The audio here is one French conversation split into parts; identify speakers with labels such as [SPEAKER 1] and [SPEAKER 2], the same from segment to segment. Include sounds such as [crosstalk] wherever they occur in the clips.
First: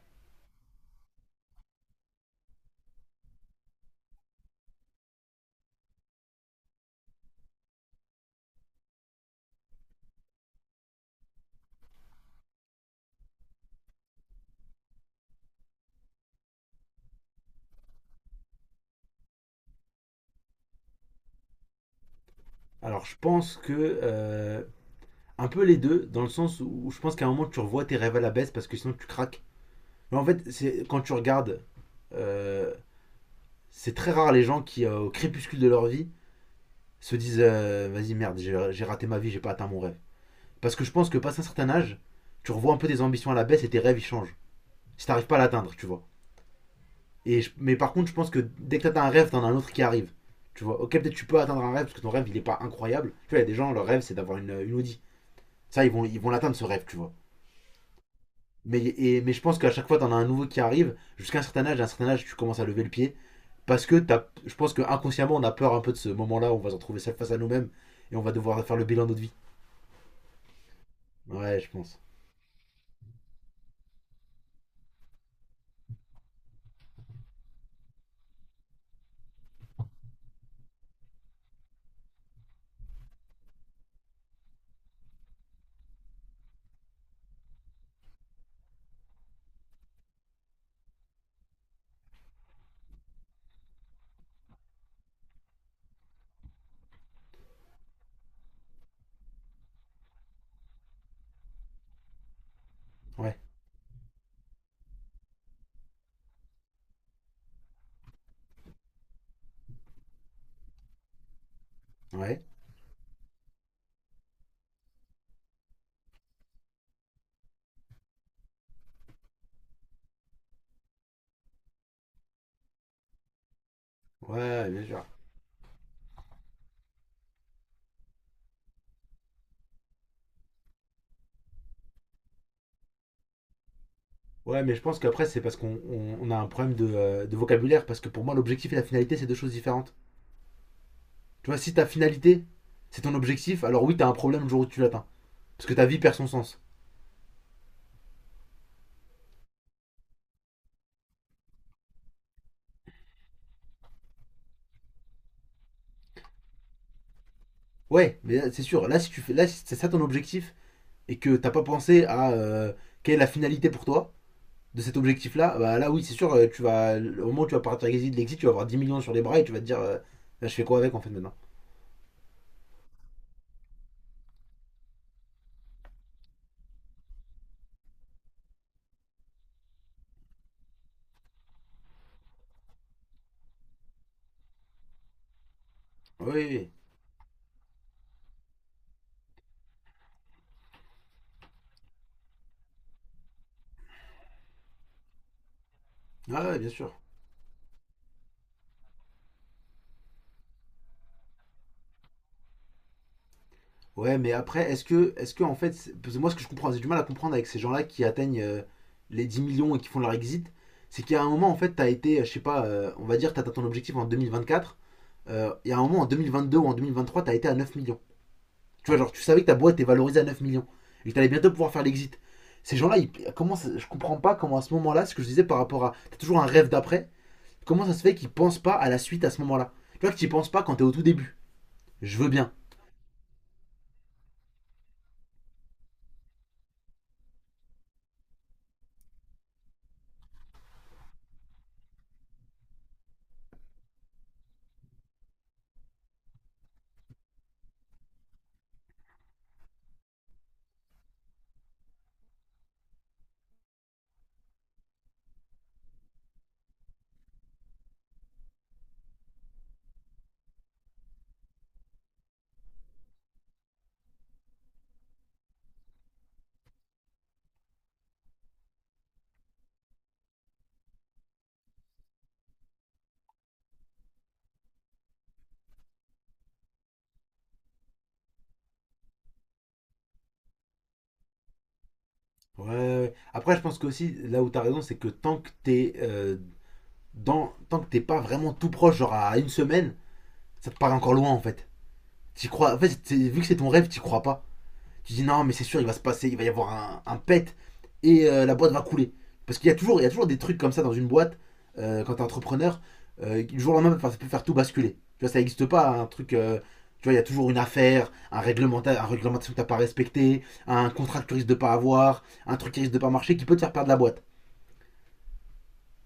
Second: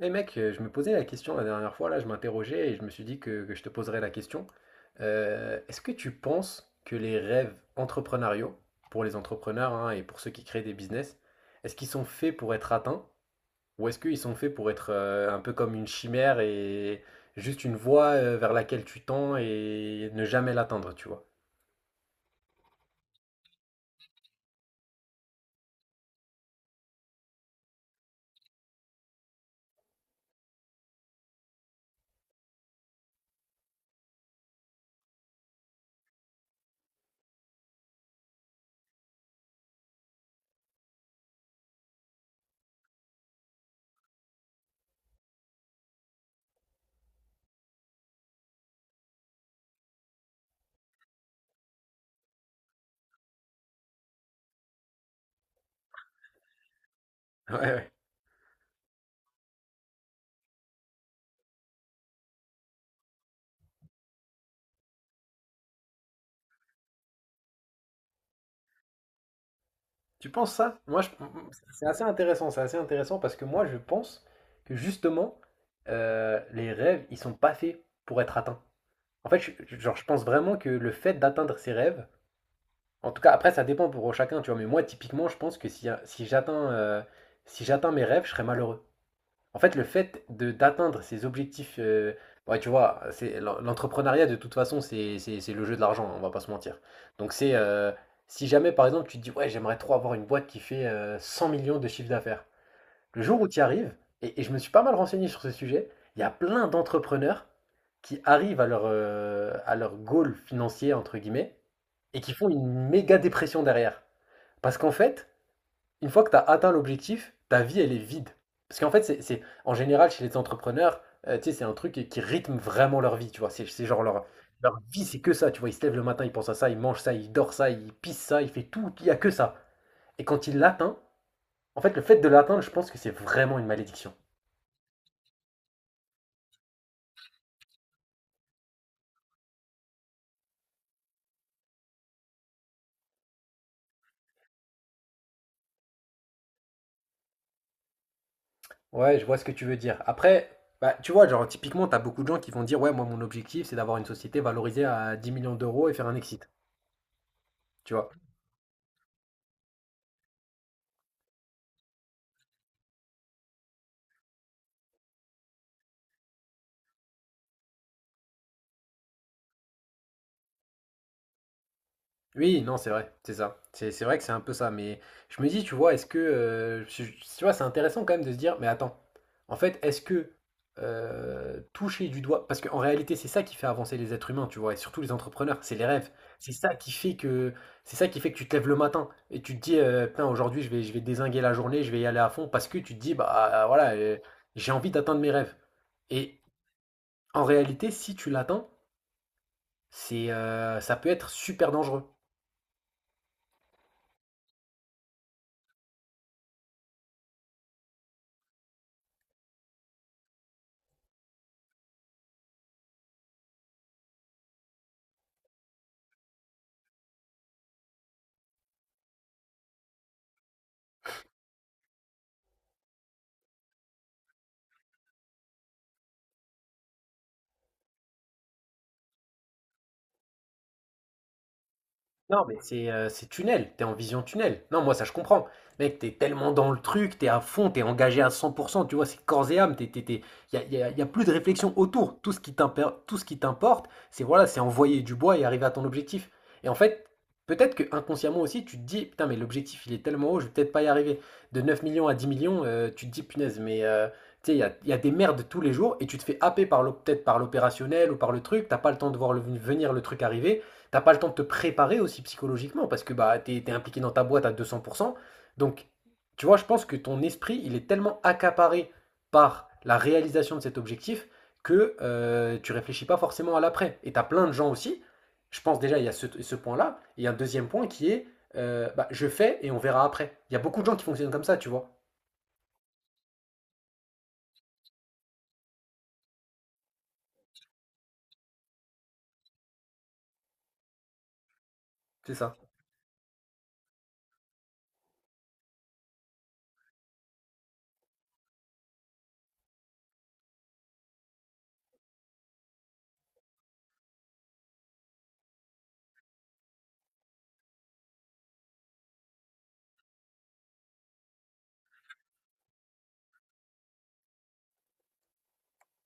[SPEAKER 1] Eh mec, je me posais la question la dernière fois, là, je m'interrogeais et je me suis dit que je te poserais la question. Est-ce que tu penses que les rêves entrepreneuriaux, pour les entrepreneurs hein, et pour ceux qui créent des business, est-ce qu'ils sont faits pour être atteints ou est-ce qu'ils sont faits pour être un peu comme une chimère et juste une voie vers laquelle tu tends et ne jamais l'atteindre, tu vois?
[SPEAKER 2] Alors, je pense que. euh, un peu les deux, dans le sens où je pense qu'à un moment, tu revois tes rêves à la baisse parce que sinon, tu craques. Mais en fait, c'est quand tu regardes. euh, c'est très rare les gens qui, au crépuscule de leur vie, se disent vas-y, merde, j'ai raté ma vie, j'ai pas atteint mon rêve. Parce que je pense que, passé un certain âge, tu revois un peu tes ambitions à la baisse et tes rêves, ils changent. Si t'arrives pas à l'atteindre, tu vois. Mais par contre, je pense que dès que t'atteins un rêve, t'en as un autre qui arrive. Tu vois, ok, peut-être tu peux atteindre un rêve parce que ton rêve il est pas incroyable. Tu vois, il y a des gens, leur rêve c'est d'avoir une Audi. Ça, ils vont l'atteindre ce rêve, tu vois.
[SPEAKER 1] [laughs] Ouais, ouais.
[SPEAKER 2] Mais je pense qu'à chaque fois, t'en as un nouveau qui arrive, jusqu'à un certain âge, à un certain âge, tu commences à lever le pied. Parce que t'as, je pense qu'inconsciemment, on a peur un peu de ce moment-là où on va se retrouver seul face à nous-mêmes et on va devoir faire le bilan de notre vie.
[SPEAKER 1] Tu penses ça? Moi, je-
[SPEAKER 2] Ouais, je pense.
[SPEAKER 1] c'est assez intéressant parce que moi, je pense que justement, les rêves, ils sont pas faits pour être atteints. En fait, genre, je pense vraiment que le fait d'atteindre ses rêves, en tout cas, après, ça dépend pour chacun, tu vois, mais moi, typiquement, je pense que si j'atteins mes rêves, je serais malheureux. En fait, le fait de d'atteindre ses objectifs, ouais, tu vois, c'est l'entrepreneuriat de toute façon, c'est le jeu de l'argent, hein, on va pas se mentir. Donc c'est si jamais par exemple tu te dis ouais, j'aimerais trop avoir une boîte qui fait 100 millions de chiffre d'affaires. Le
[SPEAKER 2] Ouais,
[SPEAKER 1] jour où tu y arrives, et je me suis pas mal renseigné sur ce sujet, il y a plein d'entrepreneurs qui arrivent à leur goal financier entre guillemets et qui
[SPEAKER 2] ouais,
[SPEAKER 1] font une méga dépression derrière. Parce qu'en fait, une fois que tu as atteint l'objectif, ta vie, elle est vide. Parce qu'en fait, en général, chez les entrepreneurs, tu sais, c'est un truc qui rythme vraiment leur vie, tu vois. C'est genre leur,
[SPEAKER 2] ouais,
[SPEAKER 1] leur
[SPEAKER 2] bien
[SPEAKER 1] vie,
[SPEAKER 2] sûr.
[SPEAKER 1] c'est que ça, tu vois. Ils se lèvent le matin, ils pensent à ça, ils mangent ça, ils dorment ça, ils pissent ça, ils font tout, il n'y a que ça. Et quand ils l'atteignent, en fait, le fait de l'atteindre, je pense que c'est vraiment une malédiction.
[SPEAKER 2] Ouais, mais je pense qu'après, c'est parce qu'on a un problème de vocabulaire. Parce que pour moi, l'objectif et la finalité, c'est deux choses différentes. Tu vois, si ta finalité, c'est ton objectif, alors oui, t'as un problème le jour où tu l'atteins. Parce que ta vie perd son sens.
[SPEAKER 1] Ouais, je vois ce que tu veux dire. Après, bah, tu vois, genre, typiquement, tu as beaucoup de gens qui vont dire, ouais, moi, mon objectif, c'est d'avoir une société valorisée à 10 millions d'euros et faire un exit, tu vois.
[SPEAKER 2] Ouais, mais là, c'est sûr. Là, si tu fais, là, si c'est ça ton objectif, et que t'as pas pensé à quelle est la finalité pour toi de cet objectif-là, bah là oui, c'est sûr, tu vas, au moment où tu vas partir avec l'exit, tu vas avoir 10 millions sur les bras et tu vas te dire, là, je fais quoi avec en fait maintenant.
[SPEAKER 1] Oui, non, c'est vrai, c'est ça. C'est vrai que c'est un peu ça. Mais je me dis, tu vois, est-ce que, tu vois, c'est intéressant quand même de se dire, mais attends, en fait, est-ce que toucher du doigt. Parce qu'en réalité, c'est ça qui fait avancer les êtres humains, tu vois, et surtout les entrepreneurs, c'est les rêves.
[SPEAKER 2] Oui, oui,
[SPEAKER 1] C'est
[SPEAKER 2] oui.
[SPEAKER 1] ça qui fait que. C'est ça qui fait que tu te lèves le matin et tu te dis, putain, aujourd'hui, je vais dézinguer la journée, je vais y aller à fond, parce que tu te dis, bah voilà, j'ai envie d'atteindre mes rêves. Et
[SPEAKER 2] Ah, ouais, bien sûr.
[SPEAKER 1] en réalité, si tu l'atteins, ça peut être super dangereux.
[SPEAKER 2] Ouais, mais après, est-ce que en fait, parce que moi ce que je comprends, j'ai du mal à comprendre avec ces gens-là qui atteignent les 10 millions et qui font leur exit, c'est qu'il y a un moment en fait, t'as été, je sais pas, on va dire, t'as atteint ton objectif en 2024, il y a un moment en 2022 ou en 2023, t'as été à 9 millions. Tu vois, genre, tu savais que ta boîte est valorisée à 9 millions et que tu allais bientôt pouvoir faire l'exit. Ces gens-là, je comprends pas comment à ce moment-là, ce que je disais par rapport à, t'as toujours un rêve d'après, comment ça se fait qu'ils pensent pas à la suite à ce moment-là. Tu vois que tu penses pas quand t'es au tout début. Je veux
[SPEAKER 1] Non,
[SPEAKER 2] bien.
[SPEAKER 1] mais c'est tunnel, t'es en vision tunnel. Non, moi ça je comprends. Mec, t'es tellement dans le truc, t'es à fond, t'es engagé à 100%, tu vois, c'est corps et âme, y a plus de réflexion autour. Tout ce qui t'importe, c'est voilà, c'est envoyer du bois et arriver à ton objectif. Et en fait, peut-être que inconsciemment aussi, tu te dis, putain, mais l'objectif il est tellement haut, je vais peut-être pas y arriver. De 9 millions à 10 millions, tu te dis, punaise, mais tu sais, il y a des merdes tous les jours et tu te fais happer par peut-être par l'opérationnel ou par le truc, t'as pas le temps de voir venir le truc arriver. T'as pas le temps de te préparer aussi psychologiquement parce que bah, t'es impliqué dans ta boîte à 200%. Donc, tu vois, je pense que ton esprit, il est tellement accaparé par la réalisation de cet objectif que tu réfléchis pas forcément à l'après. Et t'as plein de gens aussi. Je pense déjà, il y a ce point-là. Et il y a un deuxième point qui est bah, je fais et on verra après. Il y a beaucoup de gens qui fonctionnent comme ça, tu vois.
[SPEAKER 2] Ouais, ouais, ouais. Après, je pense qu'aussi, là où t'as raison, c'est que tant que t'es tant que t'es pas vraiment tout proche, genre à une semaine, ça te paraît encore loin en fait.
[SPEAKER 1] C'est
[SPEAKER 2] T'y
[SPEAKER 1] ça.
[SPEAKER 2] crois, en fait, vu que c'est ton rêve, t'y crois pas. Tu dis non, mais c'est sûr, il va se passer, il va y avoir un pet et la boîte va couler. Parce qu'il y a toujours des trucs comme ça dans une boîte, quand t'es entrepreneur, du jour au lendemain, ça peut faire tout basculer. Tu vois, ça n'existe pas, un truc. Tu vois, il y a toujours une affaire, un réglementaire, un réglementation que t'as pas respecté, un contrat que tu risques de pas avoir, un truc qui risque de pas marcher qui peut te faire perdre la boîte.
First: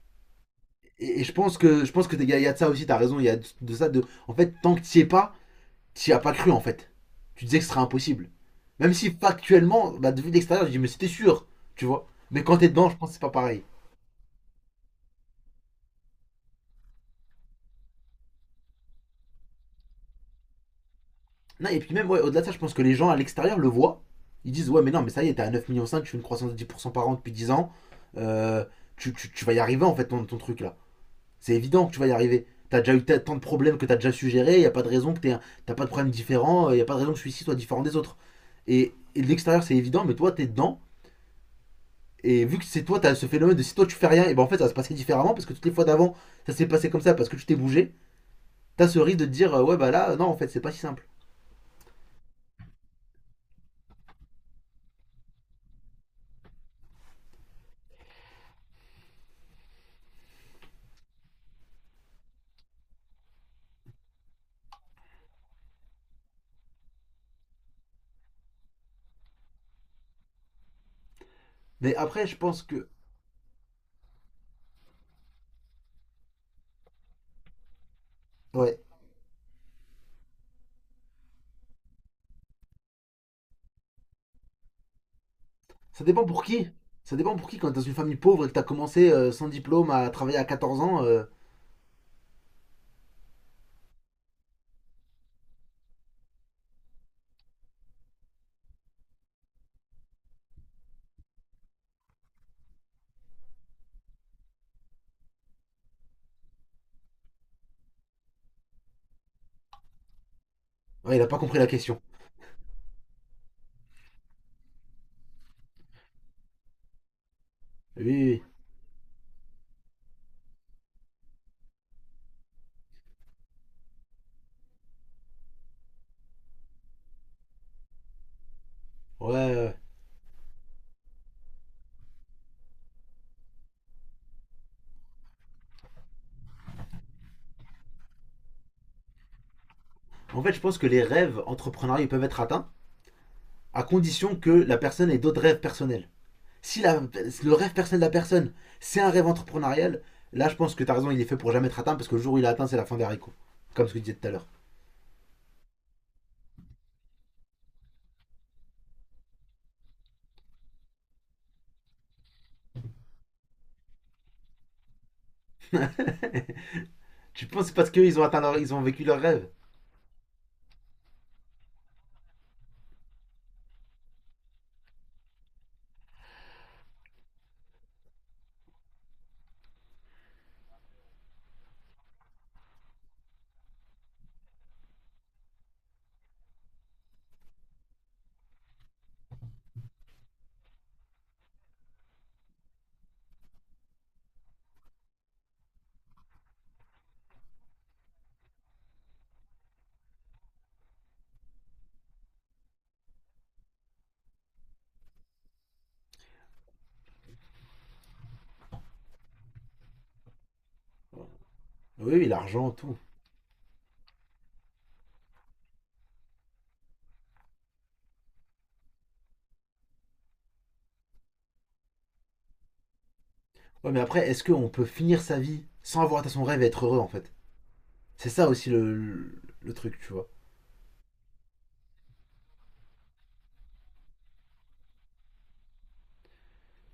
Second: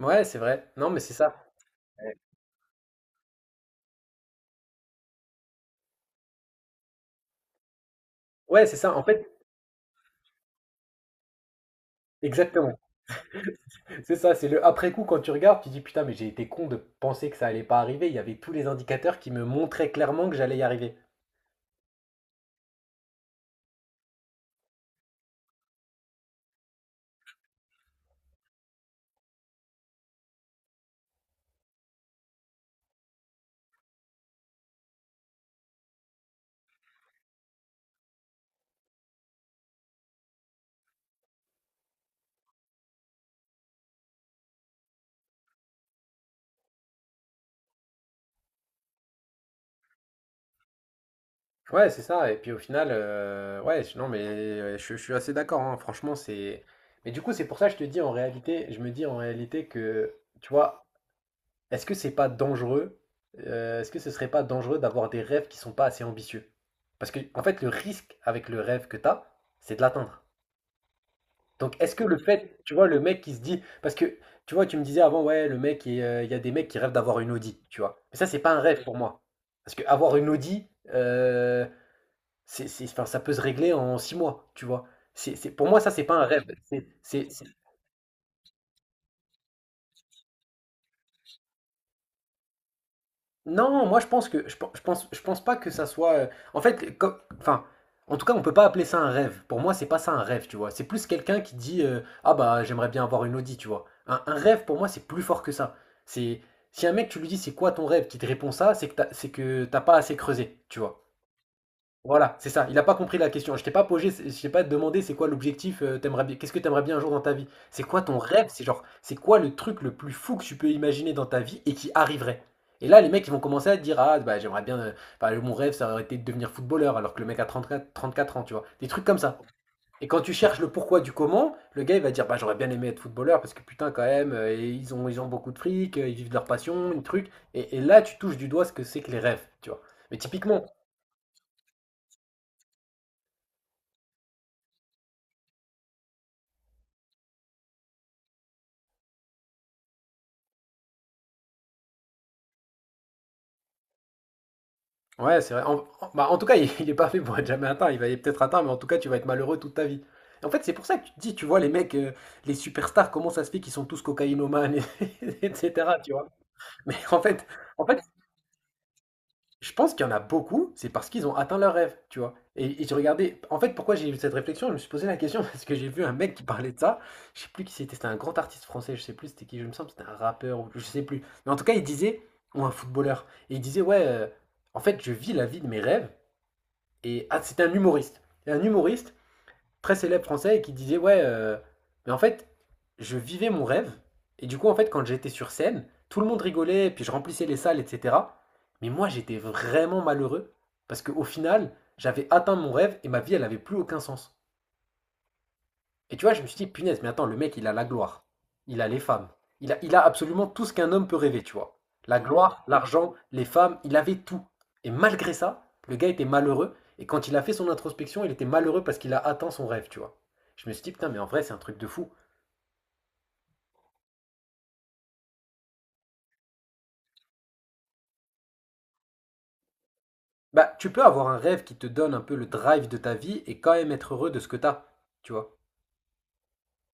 [SPEAKER 1] Ouais, c'est vrai. Non, mais c'est
[SPEAKER 2] Et je
[SPEAKER 1] ça.
[SPEAKER 2] pense que je pense que il y a de ça aussi, t'as raison, il y a de ça de. En fait, tant que t'y es pas, t'y as pas cru en fait. Tu disais que ce serait impossible.
[SPEAKER 1] Ouais, c'est
[SPEAKER 2] Même
[SPEAKER 1] ça. En
[SPEAKER 2] si
[SPEAKER 1] fait,
[SPEAKER 2] factuellement, bah, de vue d'extérieur, je dis mais c'était sûr, tu vois. Mais quand t'es
[SPEAKER 1] exactement.
[SPEAKER 2] dedans, je pense que c'est pas pareil.
[SPEAKER 1] C'est ça, c'est le après-coup quand tu regardes, tu dis putain, mais j'ai été con de penser que ça allait pas arriver. Il y avait tous les indicateurs qui me montraient clairement que j'allais y arriver.
[SPEAKER 2] Non, et puis même, ouais, au-delà de ça, je pense que les gens à l'extérieur le voient. Ils disent, ouais, mais non, mais ça y est, t'es à 9,5 millions, tu fais une croissance de 10% par an depuis 10 ans. Euh, tu vas y arriver en fait ton, ton truc là. C'est évident que tu vas y arriver. T'as déjà eu tant de problèmes que t'as déjà suggéré, il y a pas de raison que t'aies t'as pas de problème différent, il y a pas de raison que celui-ci soit différent des autres. Et de l'extérieur c'est évident, mais toi t'es dedans, et vu que c'est toi, t'as ce phénomène de si toi tu fais rien, et ben en fait ça va se passer différemment parce que toutes les fois d'avant ça s'est passé comme ça parce que tu t'es bougé, t'as ce risque de te dire ouais bah là non en fait c'est pas si simple.
[SPEAKER 1] Ouais, c'est ça. Et puis au final, ouais, non, mais je suis assez d'accord, hein. Franchement, c'est. Mais du coup, c'est pour ça que je te dis en réalité, je me dis en réalité que, tu vois, est-ce que c'est pas dangereux? Est-ce que ce serait pas dangereux d'avoir des rêves qui sont pas assez ambitieux? Parce que, en fait, le risque avec le rêve que t'as, c'est de l'atteindre. Donc, est-ce
[SPEAKER 2] Mais
[SPEAKER 1] que le
[SPEAKER 2] après je
[SPEAKER 1] fait,
[SPEAKER 2] pense
[SPEAKER 1] tu vois,
[SPEAKER 2] que
[SPEAKER 1] le mec qui se dit, parce que, tu vois, tu me disais avant, ouais, le mec, il y a des mecs qui rêvent d'avoir une Audi, tu vois. Mais ça, c'est pas un
[SPEAKER 2] ouais,
[SPEAKER 1] rêve pour moi. Parce que avoir une Audi, euh, enfin, ça peut se régler en 6 mois, tu vois. Pour moi, ça, c'est
[SPEAKER 2] ça
[SPEAKER 1] pas un
[SPEAKER 2] dépend
[SPEAKER 1] rêve.
[SPEAKER 2] pour qui. Ça dépend
[SPEAKER 1] C'est
[SPEAKER 2] pour qui quand t'es dans une famille pauvre et que t'as commencé sans diplôme à travailler à 14 ans,
[SPEAKER 1] Non, moi je pense que je pense pas que ça soit, en fait, comme, enfin, en tout cas, on peut pas appeler ça un rêve. Pour moi, c'est pas ça un rêve, tu vois. C'est plus quelqu'un qui dit ah bah j'aimerais bien avoir une Audi, tu vois. Un rêve pour moi, c'est plus fort que ça. C'est si un mec tu lui dis c'est quoi ton rêve, qui te répond ça, c'est que t'as pas assez creusé, tu vois.
[SPEAKER 2] ouais, il a pas compris la question.
[SPEAKER 1] Voilà, c'est ça. Il a pas compris la question. Je t'ai pas posé, je t'ai pas demandé c'est quoi l'objectif, t'aimerais bien, qu'est-ce que t'aimerais bien un jour dans ta vie? C'est quoi
[SPEAKER 2] Oui,
[SPEAKER 1] ton
[SPEAKER 2] oui,
[SPEAKER 1] rêve? C'est genre, c'est quoi le truc le plus fou que tu peux imaginer dans ta vie et qui arriverait? Et là, les mecs, ils vont commencer à te dire, ah, bah, j'aimerais bien, bah, mon rêve, ça aurait été de devenir footballeur, alors que le mec a trente-quatre ans, tu vois. Des trucs comme
[SPEAKER 2] oui, ouais.
[SPEAKER 1] ça.
[SPEAKER 2] euh.
[SPEAKER 1] Et quand tu cherches le pourquoi du comment, le gars, il va dire, bah, j'aurais bien aimé être footballeur, parce que putain, quand même, et ils ont beaucoup de fric, ils vivent de leur passion, une truc. Et là, tu touches du doigt ce que c'est que les rêves, tu vois. Mais
[SPEAKER 2] En fait je
[SPEAKER 1] typiquement.
[SPEAKER 2] pense que les rêves entrepreneuriaux peuvent être atteints à condition que la personne ait d'autres rêves personnels. Si la- le rêve personnel de la personne, c'est un rêve entrepreneurial, là je pense que t'as raison, il est fait pour jamais être atteint parce que le jour où il est atteint, c'est la fin des haricots. Comme ce que tu disais tout à l'heure.
[SPEAKER 1] Ouais, c'est vrai. Bah, en tout cas, [laughs] il est pas fait pour être jamais atteint. Il va peut-être atteint, mais en tout cas, tu vas être malheureux toute ta vie. En fait, c'est pour ça que tu te dis, tu vois, les mecs, les superstars, comment ça se fait qu'ils sont tous cocaïnomanes, [laughs] etc., tu vois. Mais en
[SPEAKER 2] [laughs]
[SPEAKER 1] fait,
[SPEAKER 2] Tu penses c'est
[SPEAKER 1] en
[SPEAKER 2] parce
[SPEAKER 1] fait,
[SPEAKER 2] qu'ils ont atteint ils ont vécu leur rêve?
[SPEAKER 1] je pense qu'il y en a beaucoup, c'est parce qu'ils ont atteint leur rêve, tu vois. Et j'ai regardé, en fait, pourquoi j'ai eu cette réflexion, je me suis posé la question, [laughs] parce que j'ai vu un mec qui parlait de ça. Je sais plus qui c'était, c'était un grand artiste français, je sais plus c'était qui, je me sens, c'était un rappeur, ou je sais plus. Mais en tout cas, il disait, ou un footballeur, et il disait, ouais, en fait, je vis la vie de mes rêves. Et ah, c'était un humoriste, un humoriste très célèbre français qui disait: ouais, mais en fait, je vivais mon rêve. Et du coup, en fait, quand j'étais sur scène, tout le monde rigolait, puis je remplissais les salles, etc. Mais moi, j'étais vraiment malheureux parce qu'au final, j'avais atteint mon rêve et ma vie, elle n'avait plus aucun sens. Et tu vois, je me suis dit, punaise, mais attends, le mec, il a la gloire. Il a les femmes. Il a absolument tout ce qu'un homme peut rêver, tu vois.
[SPEAKER 2] Oui,
[SPEAKER 1] La
[SPEAKER 2] oui,
[SPEAKER 1] gloire,
[SPEAKER 2] l'argent, tout.
[SPEAKER 1] l'argent, les femmes, il avait tout. Et malgré ça, le gars était malheureux. Et quand il a fait son introspection, il était malheureux parce qu'il a atteint son rêve, tu vois. Je me suis dit, putain, mais en vrai, c'est un truc de fou.
[SPEAKER 2] Ouais, mais après, est-ce qu'on peut finir sa vie sans avoir atteint son rêve et être heureux en fait? C'est ça aussi le truc, tu vois.
[SPEAKER 1] Bah, tu peux avoir un rêve qui te donne un peu le drive de ta vie et quand même être heureux de ce que t'as, tu vois.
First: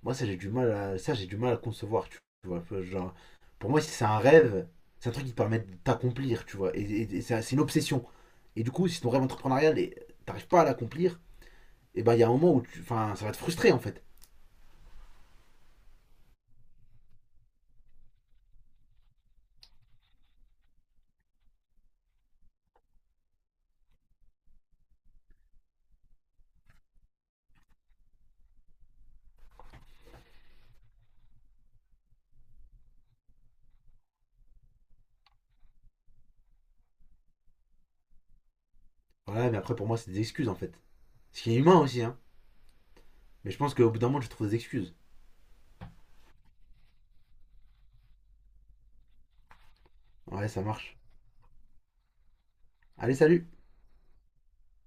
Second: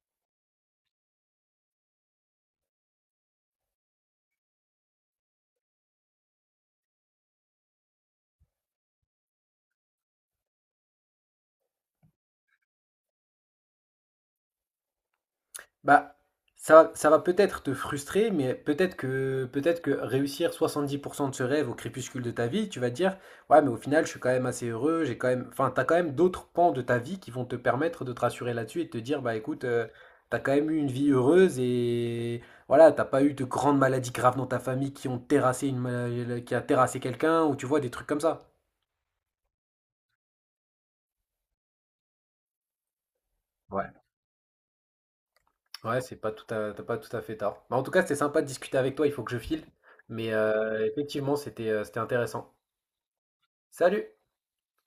[SPEAKER 2] Moi, ça j'ai du mal à concevoir, tu vois. Enfin, genre, pour moi, si c'est un rêve, c'est un truc qui te permet de t'accomplir, tu vois. Et c'est une obsession. Et du coup, si ton rêve entrepreneurial, t'arrives pas à l'accomplir, et ben il y a un moment où enfin, ça va te frustrer en fait.
[SPEAKER 1] Bah, ça va peut-être te frustrer, mais peut-être que réussir 70% de ce rêve au crépuscule de ta vie, tu vas te dire, ouais, mais au final, je suis quand même assez heureux, j'ai quand même, enfin, t'as quand même d'autres pans de ta vie qui vont te permettre de te rassurer là-dessus et de te dire, bah, écoute, t'as quand même eu une vie heureuse et voilà, t'as pas eu de grandes maladies graves dans ta famille qui ont terrassé qui a terrassé quelqu'un ou tu vois des trucs comme ça.
[SPEAKER 2] Voilà, mais après pour moi c'est des excuses en fait. Ce qui est humain aussi, hein. Mais je pense qu'au bout
[SPEAKER 1] Ouais.
[SPEAKER 2] d'un moment tu trouves des excuses.
[SPEAKER 1] Ouais, c'est pas tout à, t'as pas tout à fait tard. Bah, en tout cas, c'était sympa de discuter avec toi, il faut que je file. Mais
[SPEAKER 2] Ouais, ça marche.
[SPEAKER 1] effectivement, c'était intéressant.
[SPEAKER 2] Allez, salut.
[SPEAKER 1] Salut!